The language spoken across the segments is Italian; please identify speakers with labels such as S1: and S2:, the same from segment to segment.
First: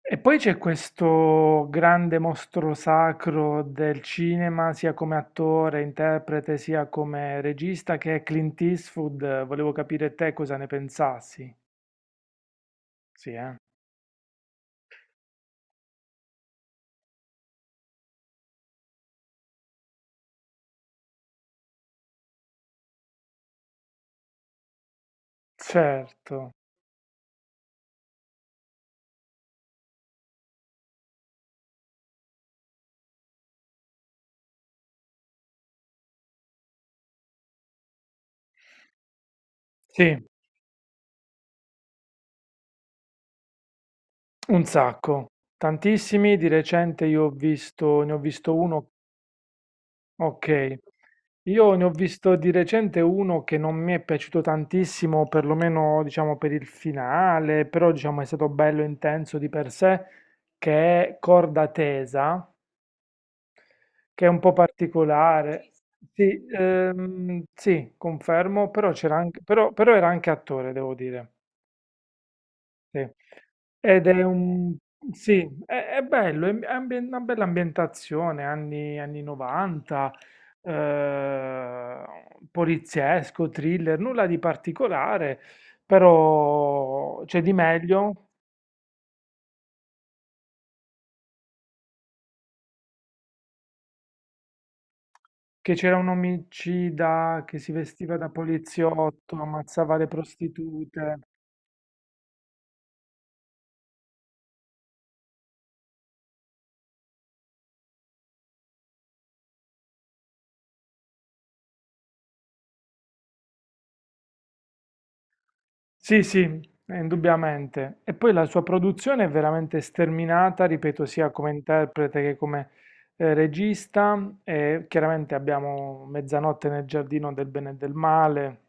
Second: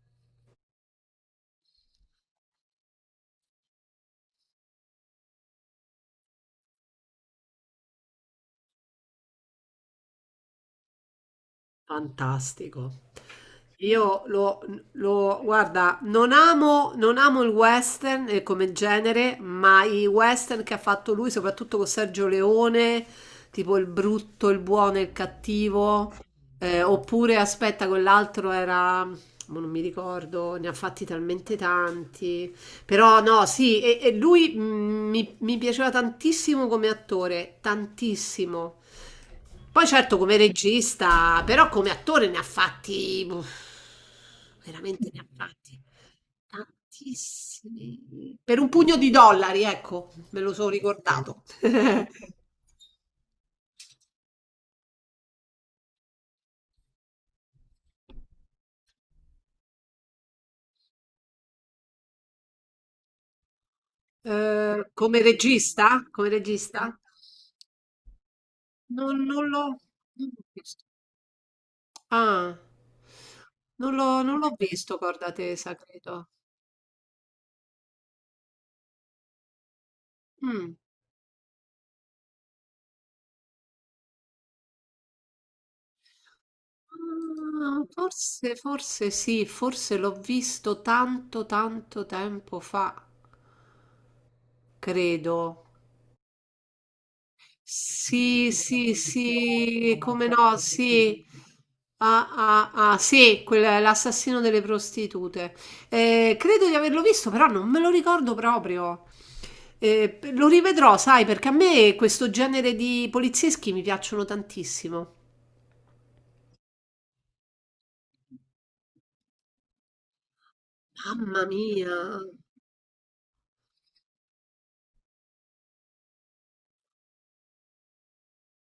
S1: E poi c'è questo grande mostro sacro del cinema, sia come attore, interprete, sia come regista, che è Clint Eastwood. Volevo capire te cosa ne pensassi.
S2: Fantastico.
S1: Sì, eh?
S2: Io lo, guarda, non amo il western come genere, ma i western che ha fatto lui, soprattutto con Sergio Leone, tipo Il brutto, il buono e il cattivo,
S1: Certo.
S2: oppure aspetta, quell'altro era, mo non mi ricordo, ne ha fatti talmente tanti. Però no, sì, e lui, mi piaceva tantissimo come attore, tantissimo. Poi
S1: Sì,
S2: certo come regista, però come attore ne ha fatti, uff,
S1: un
S2: veramente ne ha
S1: sacco.
S2: fatti
S1: Tantissimi. Di recente io ho visto, ne ho
S2: tantissimi.
S1: visto
S2: Per un
S1: uno
S2: pugno di dollari, ecco, me lo sono
S1: Ok,
S2: ricordato.
S1: io ne ho visto di recente uno che non mi è piaciuto tantissimo, perlomeno diciamo per il finale, però diciamo è stato bello intenso di per sé, che è Corda Tesa, che è un po'
S2: Come
S1: particolare.
S2: regista? Come
S1: Sì,
S2: regista?
S1: sì, confermo, però
S2: Non,
S1: c'era anche,
S2: non l'ho
S1: però era anche
S2: non l'ho
S1: attore,
S2: visto.
S1: devo dire.
S2: Ah,
S1: Sì.
S2: non
S1: Ed è
S2: l'ho non l'ho
S1: un...
S2: visto, corda
S1: Sì,
S2: tesa,
S1: è
S2: credo.
S1: bello, è una bella ambientazione, anni 90,
S2: Mm.
S1: eh, poliziesco, thriller, nulla di particolare, però c'è di
S2: Ah,
S1: meglio
S2: forse sì, forse l'ho visto tanto, tanto tempo fa, credo.
S1: che c'era un omicida che si vestiva da
S2: Sì, sì,
S1: poliziotto, ammazzava
S2: sì,
S1: le
S2: come no,
S1: prostitute.
S2: sì. Ah, ah, ah, sì, l'assassino delle prostitute. Credo di averlo visto, però non me lo ricordo proprio. Lo rivedrò, sai, perché a me questo genere di polizieschi mi piacciono tantissimo.
S1: Sì, sì, indubbiamente. E poi la sua produzione è veramente sterminata, ripeto, sia
S2: Mamma
S1: come
S2: mia.
S1: interprete che come regista. E chiaramente abbiamo Mezzanotte nel giardino del bene e del male.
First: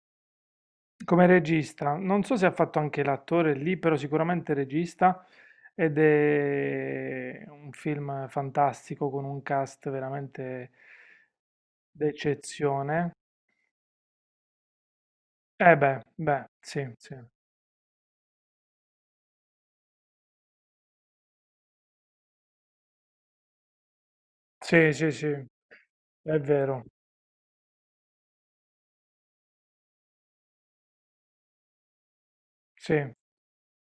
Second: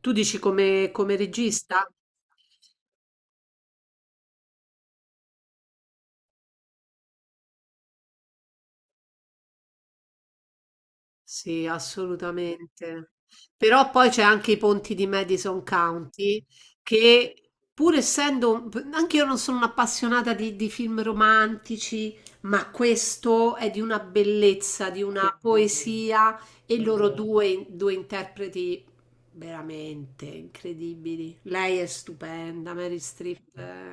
S2: Tu dici, come
S1: Come
S2: regista?
S1: regista, non so se ha fatto anche l'attore lì, però sicuramente regista. Ed è un film fantastico con un cast veramente
S2: Sì,
S1: d'eccezione.
S2: assolutamente. Però poi c'è anche I ponti di Madison
S1: Eh beh,
S2: County
S1: beh, sì, sì.
S2: che, pur essendo, anche io non sono un'appassionata di, film romantici, ma questo è di una bellezza,
S1: Sì,
S2: di
S1: sì, sì,
S2: una
S1: è
S2: poesia, e
S1: vero.
S2: loro due interpreti veramente incredibili. Lei è stupenda,
S1: Sì.
S2: Mary Streep è,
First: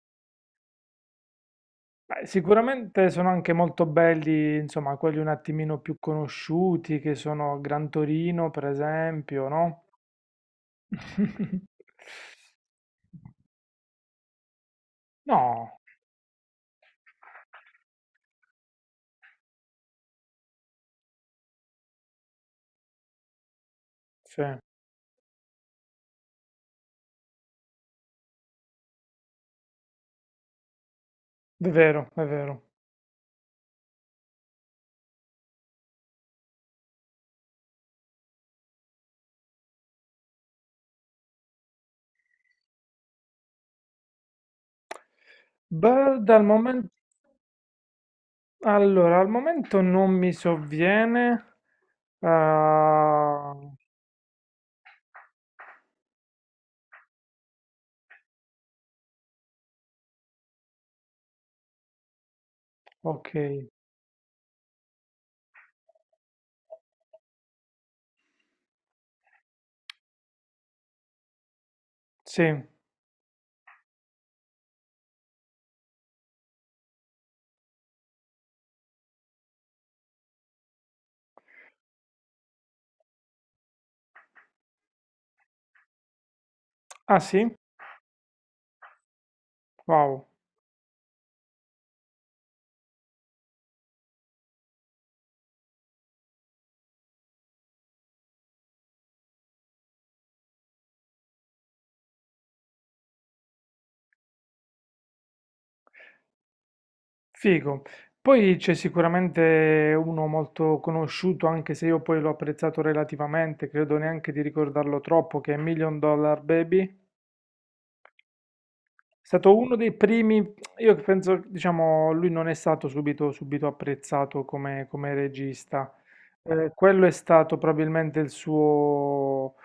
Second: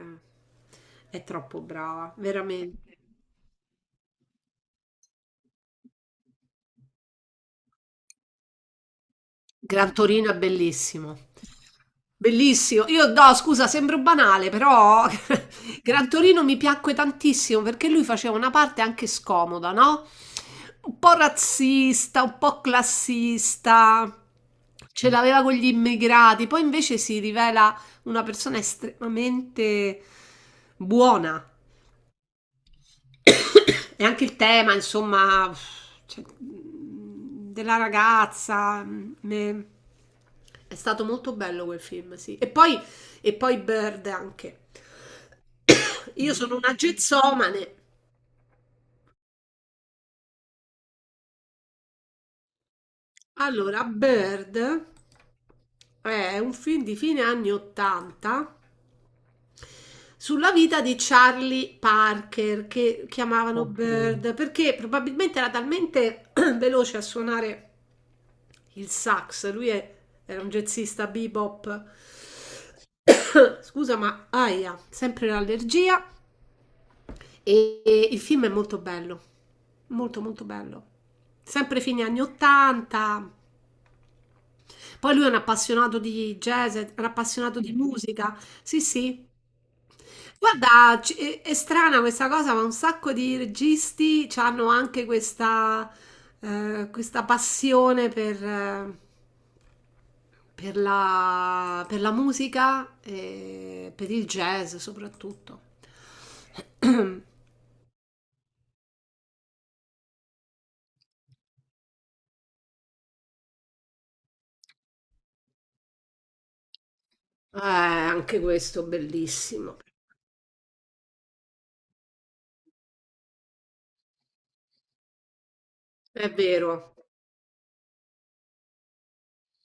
S2: è troppo brava,
S1: Beh,
S2: veramente.
S1: sicuramente sono anche molto belli, insomma, quelli un attimino più conosciuti, che sono Gran Torino, per esempio, no?
S2: Gran Torino è bellissimo. Bellissimo. Io, no, scusa, sembro banale, però
S1: No,
S2: Gran Torino mi piacque tantissimo perché lui faceva una parte anche scomoda, no? Un po' razzista, un po' classista.
S1: sì, è
S2: Ce l'aveva con gli immigrati, poi invece si rivela una persona estremamente buona,
S1: vero, è vero.
S2: e anche il tema, insomma, cioè, della ragazza, è stato molto bello quel film, sì. e poi Bird anche.
S1: Beh,
S2: Io
S1: dal
S2: sono una
S1: momento...
S2: gezzomane.
S1: Allora, al momento non mi sovviene. Ah,
S2: Allora, Bird è un film di fine anni 80 sulla vita di Charlie Parker, che
S1: ok,
S2: chiamavano, ok, Bird, perché probabilmente era talmente veloce a suonare il sax, era un jazzista bebop.
S1: sì.
S2: Scusa, ma aia, sempre l'allergia. E il film è molto bello, molto molto bello. Sempre fine anni 80. Poi lui è un appassionato di jazz, è un
S1: Ah sì?
S2: appassionato di musica. Sì, sì.
S1: Wow.
S2: Guarda, è strana questa cosa, ma un sacco di registi hanno anche questa, passione per, per la musica e per il jazz soprattutto.
S1: Figo. Poi c'è sicuramente uno molto conosciuto, anche se io poi l'ho apprezzato relativamente, credo neanche di ricordarlo troppo, che è Million Dollar Baby.
S2: Anche questo
S1: È stato uno
S2: bellissimo,
S1: dei primi, io penso, diciamo, lui non è stato subito, apprezzato come regista.
S2: è vero.
S1: Quello è stato probabilmente il suo,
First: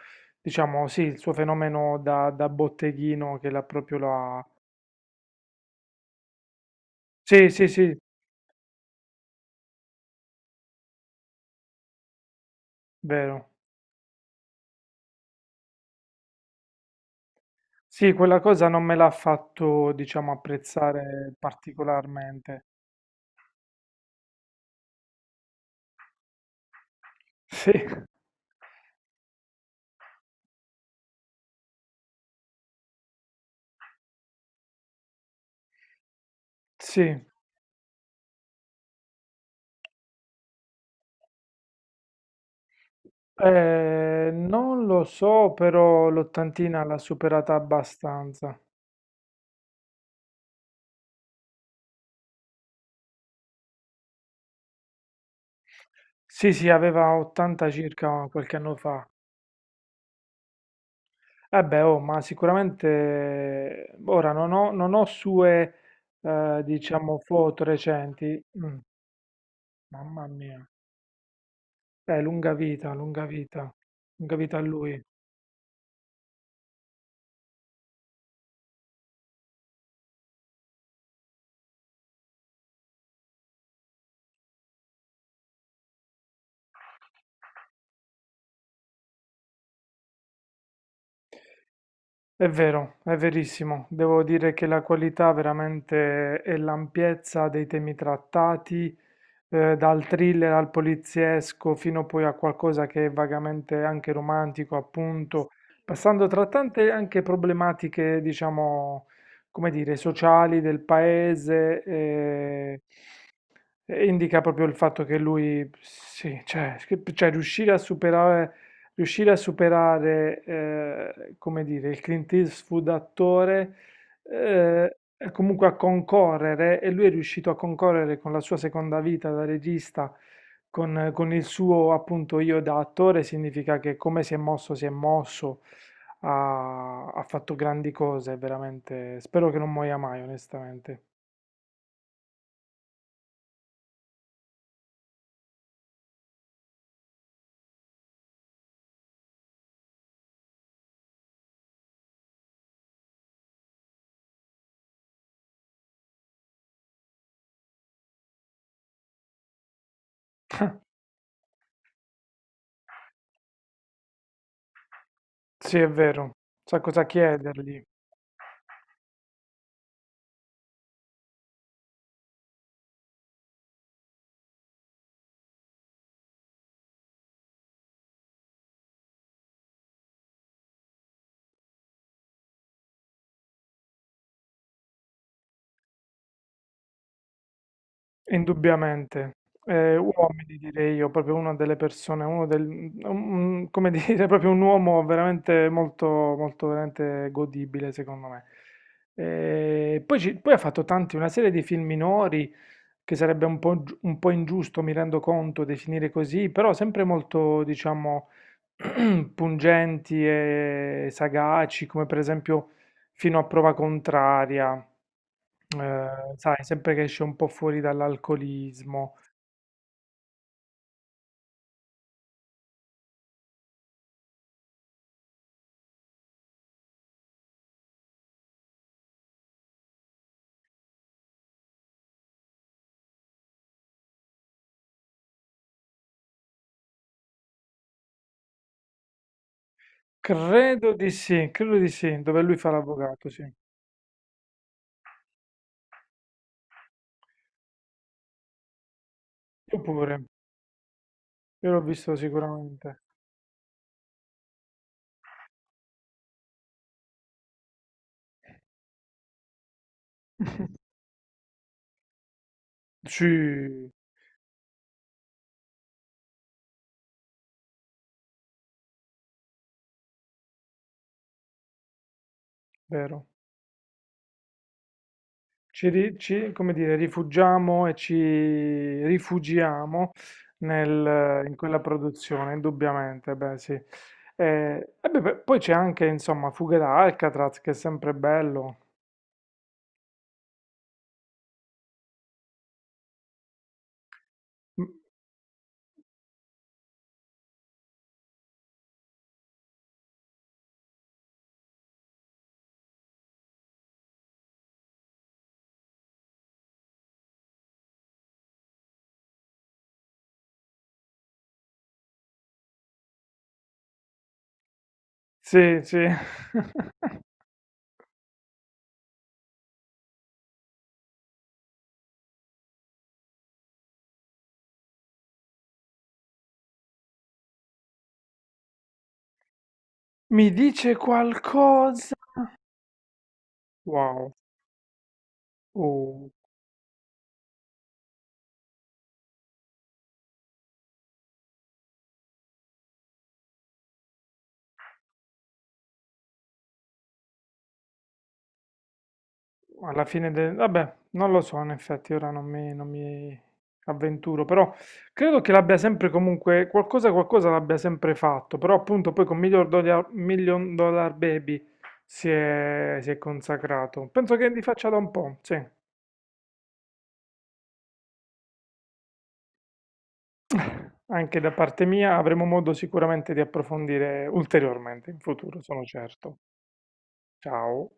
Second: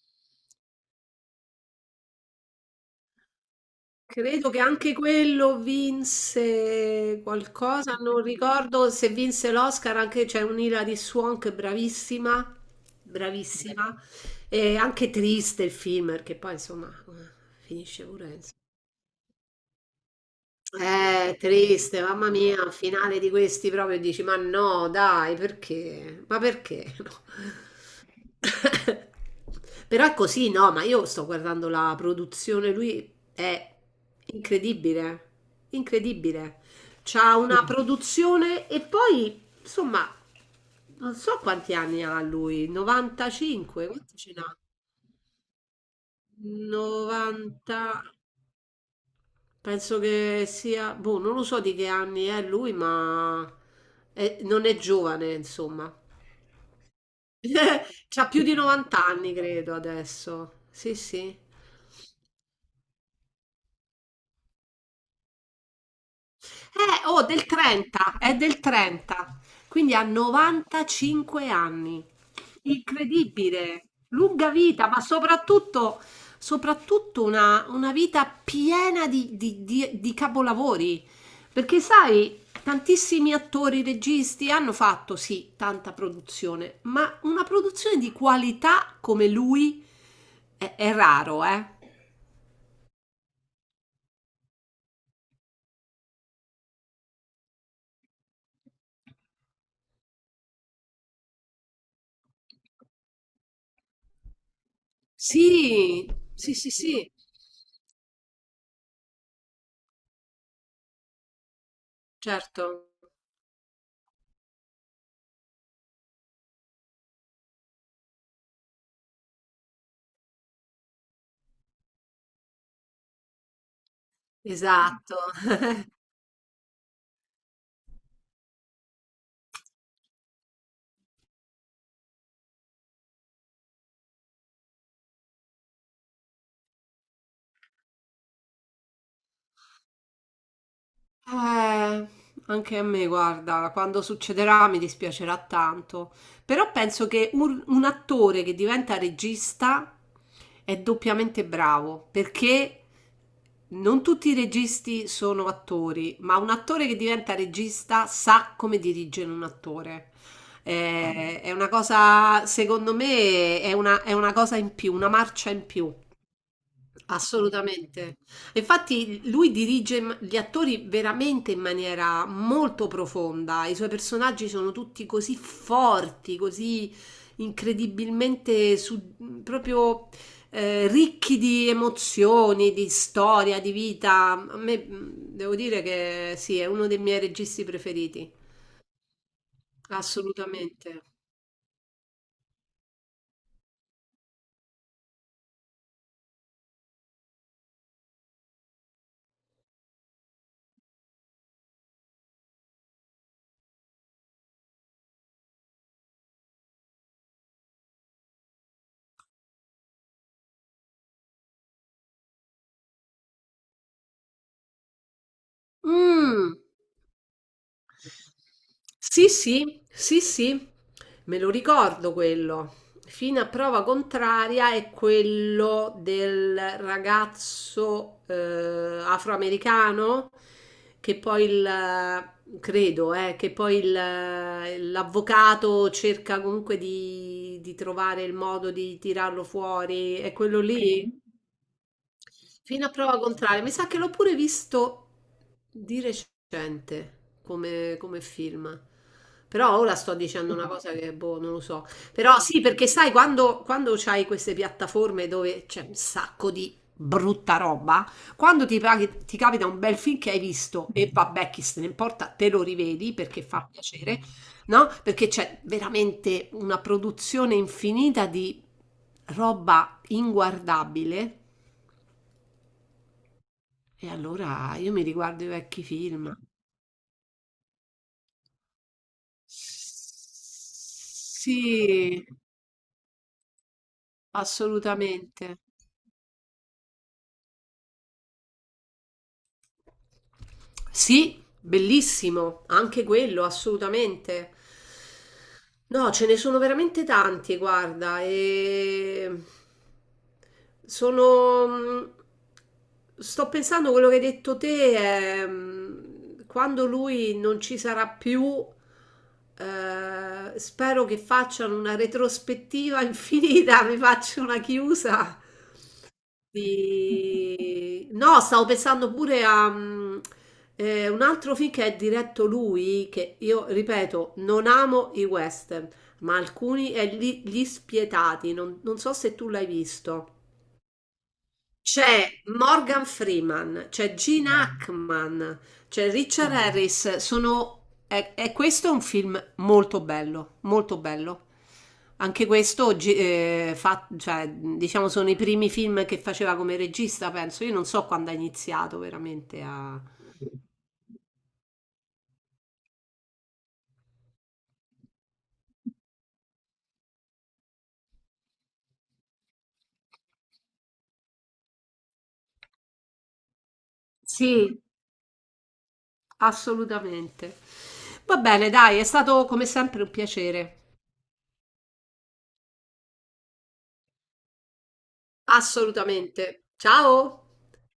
S1: diciamo, sì, il suo fenomeno da botteghino che l'ha proprio la...
S2: Credo che anche quello vinse
S1: Sì, sì,
S2: qualcosa,
S1: sì,
S2: non ricordo se vinse l'Oscar, anche c'è un'Hilary Swank che è bravissima,
S1: vero.
S2: bravissima, e anche triste il film, perché poi, insomma, finisce
S1: Sì,
S2: pure,
S1: quella cosa non me l'ha fatto, diciamo, apprezzare
S2: triste, mamma
S1: particolarmente.
S2: mia, finale di questi proprio dici, ma no, dai, perché? Ma perché? No.
S1: Sì,
S2: Però è così, no, ma io sto guardando la produzione, lui è incredibile, incredibile.
S1: sì.
S2: C'ha una produzione e poi, insomma, non so quanti anni ha lui, 95, quanti ce n'ha?
S1: Non lo so, però l'ottantina l'ha superata
S2: 90.
S1: abbastanza.
S2: Penso che sia, boh, non lo so di che anni è lui, ma non è giovane, insomma.
S1: Sì, sì, aveva 80 circa
S2: C'ha più
S1: qualche
S2: di
S1: anno fa.
S2: 90 anni, credo, adesso. Sì, sì.
S1: Eh beh, oh, ma sicuramente ora non ho sue, diciamo,
S2: Oh, del
S1: foto
S2: 30, è
S1: recenti.
S2: del
S1: Mm,
S2: 30, quindi ha
S1: mamma mia.
S2: 95 anni.
S1: Lunga vita, lunga vita,
S2: Incredibile,
S1: lunga
S2: lunga
S1: vita a
S2: vita, ma
S1: lui.
S2: soprattutto una vita piena di capolavori. Perché sai, tantissimi attori, registi hanno fatto sì tanta produzione, ma una produzione di qualità come lui è raro, eh?
S1: È vero, è verissimo. Devo dire che la qualità veramente e l'ampiezza dei temi trattati, dal thriller al poliziesco fino poi a qualcosa che è vagamente anche romantico, appunto,
S2: Sì,
S1: passando tra
S2: sì, sì,
S1: tante
S2: sì,
S1: anche problematiche, diciamo, come dire, sociali del paese,
S2: certo,
S1: e indica proprio il fatto che lui, sì, cioè, cioè riuscire a superare, come dire, il Clint Eastwood attore,
S2: esatto.
S1: e comunque a concorrere, e lui è riuscito a concorrere con la sua seconda vita da regista, con il suo appunto io da attore, significa che come si è mosso, ha fatto grandi cose, veramente. Spero che non muoia mai, onestamente.
S2: Eh, anche a me, guarda, quando succederà mi dispiacerà tanto, però penso che un attore che diventa regista è doppiamente bravo, perché non tutti i registi sono attori, ma un attore che diventa regista sa come dirigere un attore. È una cosa, secondo me, è una cosa in più, una marcia in
S1: Sì, è
S2: più.
S1: vero, sa cosa chiedergli.
S2: Assolutamente. Infatti lui dirige gli attori veramente in maniera molto profonda. I suoi personaggi sono tutti così forti, così incredibilmente proprio, ricchi di emozioni, di storia, di vita. A me, devo dire che sì, è uno dei miei registi preferiti.
S1: Indubbiamente, uomini direi
S2: Assolutamente.
S1: io, proprio una delle persone, uno del mhmm, un come dire, proprio un uomo veramente molto molto veramente godibile secondo me. Poi ha fatto tanti una serie di film minori, che sarebbe un po' giu un po' ingiusto, mi rendo conto, definire così, però sempre molto diciamo pungenti e sagaci, come per esempio Fino a prova contraria,
S2: Mm.
S1: sai, sempre che esce un po' fuori dall'alcolismo.
S2: Sì, sì, sì, sì, me lo ricordo quello. Fino a prova contraria è quello del ragazzo, afroamericano, che poi il, credo, l'avvocato cerca comunque di, trovare il modo di tirarlo fuori. È quello, ok, lì?
S1: Credo di sì, dove lui fa
S2: Fino a prova
S1: l'avvocato, sì.
S2: contraria, mi sa che l'ho pure visto di recente come, film. Però
S1: Io
S2: ora sto
S1: pure,
S2: dicendo una cosa che, boh, non lo
S1: io l'ho
S2: so.
S1: visto
S2: Però sì, perché
S1: sicuramente.
S2: sai, quando c'hai queste piattaforme dove c'è un sacco di brutta roba, quando ti capita un bel film che hai visto e, vabbè, chi se ne importa, te lo rivedi perché fa
S1: Sì,
S2: piacere, no? Perché c'è veramente una produzione infinita di roba inguardabile,
S1: vero.
S2: e allora io mi riguardo i vecchi film.
S1: Come dire, rifugiamo e ci rifugiamo in quella
S2: Sì,
S1: produzione, indubbiamente, beh sì. E beh, beh, poi
S2: assolutamente.
S1: c'è anche, insomma, Fuga da Alcatraz, che è sempre bello.
S2: Sì, bellissimo, anche quello, assolutamente.
S1: Mm.
S2: No, ce ne sono veramente tanti, guarda, sono... mh, sto pensando quello che hai detto te, quando lui non ci sarà più, spero che facciano una retrospettiva infinita, mi faccio una chiusa
S1: Sì, sì.
S2: no, stavo pensando pure a un altro film che è diretto lui, che io ripeto, non amo i western, ma alcuni, è Gli Spietati, non so se tu l'hai visto.
S1: Mi dice qualcosa?
S2: C'è Morgan Freeman, c'è
S1: Wow,
S2: Gene, Hackman, c'è
S1: oh,
S2: Richard, Harris. Sono... E questo è un film molto bello, molto bello. Anche questo, oggi, cioè, diciamo, sono i primi film che faceva come regista, penso. Io non so quando ha iniziato veramente a...
S1: alla fine del... Vabbè, non lo so, in effetti, ora non mi avventuro, però credo che l'abbia sempre comunque, qualcosa, qualcosa l'abbia sempre fatto, però appunto poi con Million Dollar Baby si è consacrato. Penso che li
S2: Sì,
S1: faccia da un po', sì.
S2: assolutamente. Va bene, dai, è stato come sempre un piacere.
S1: Anche da parte mia avremo modo sicuramente di approfondire ulteriormente in futuro, sono certo.
S2: Assolutamente. Ciao!
S1: Ciao.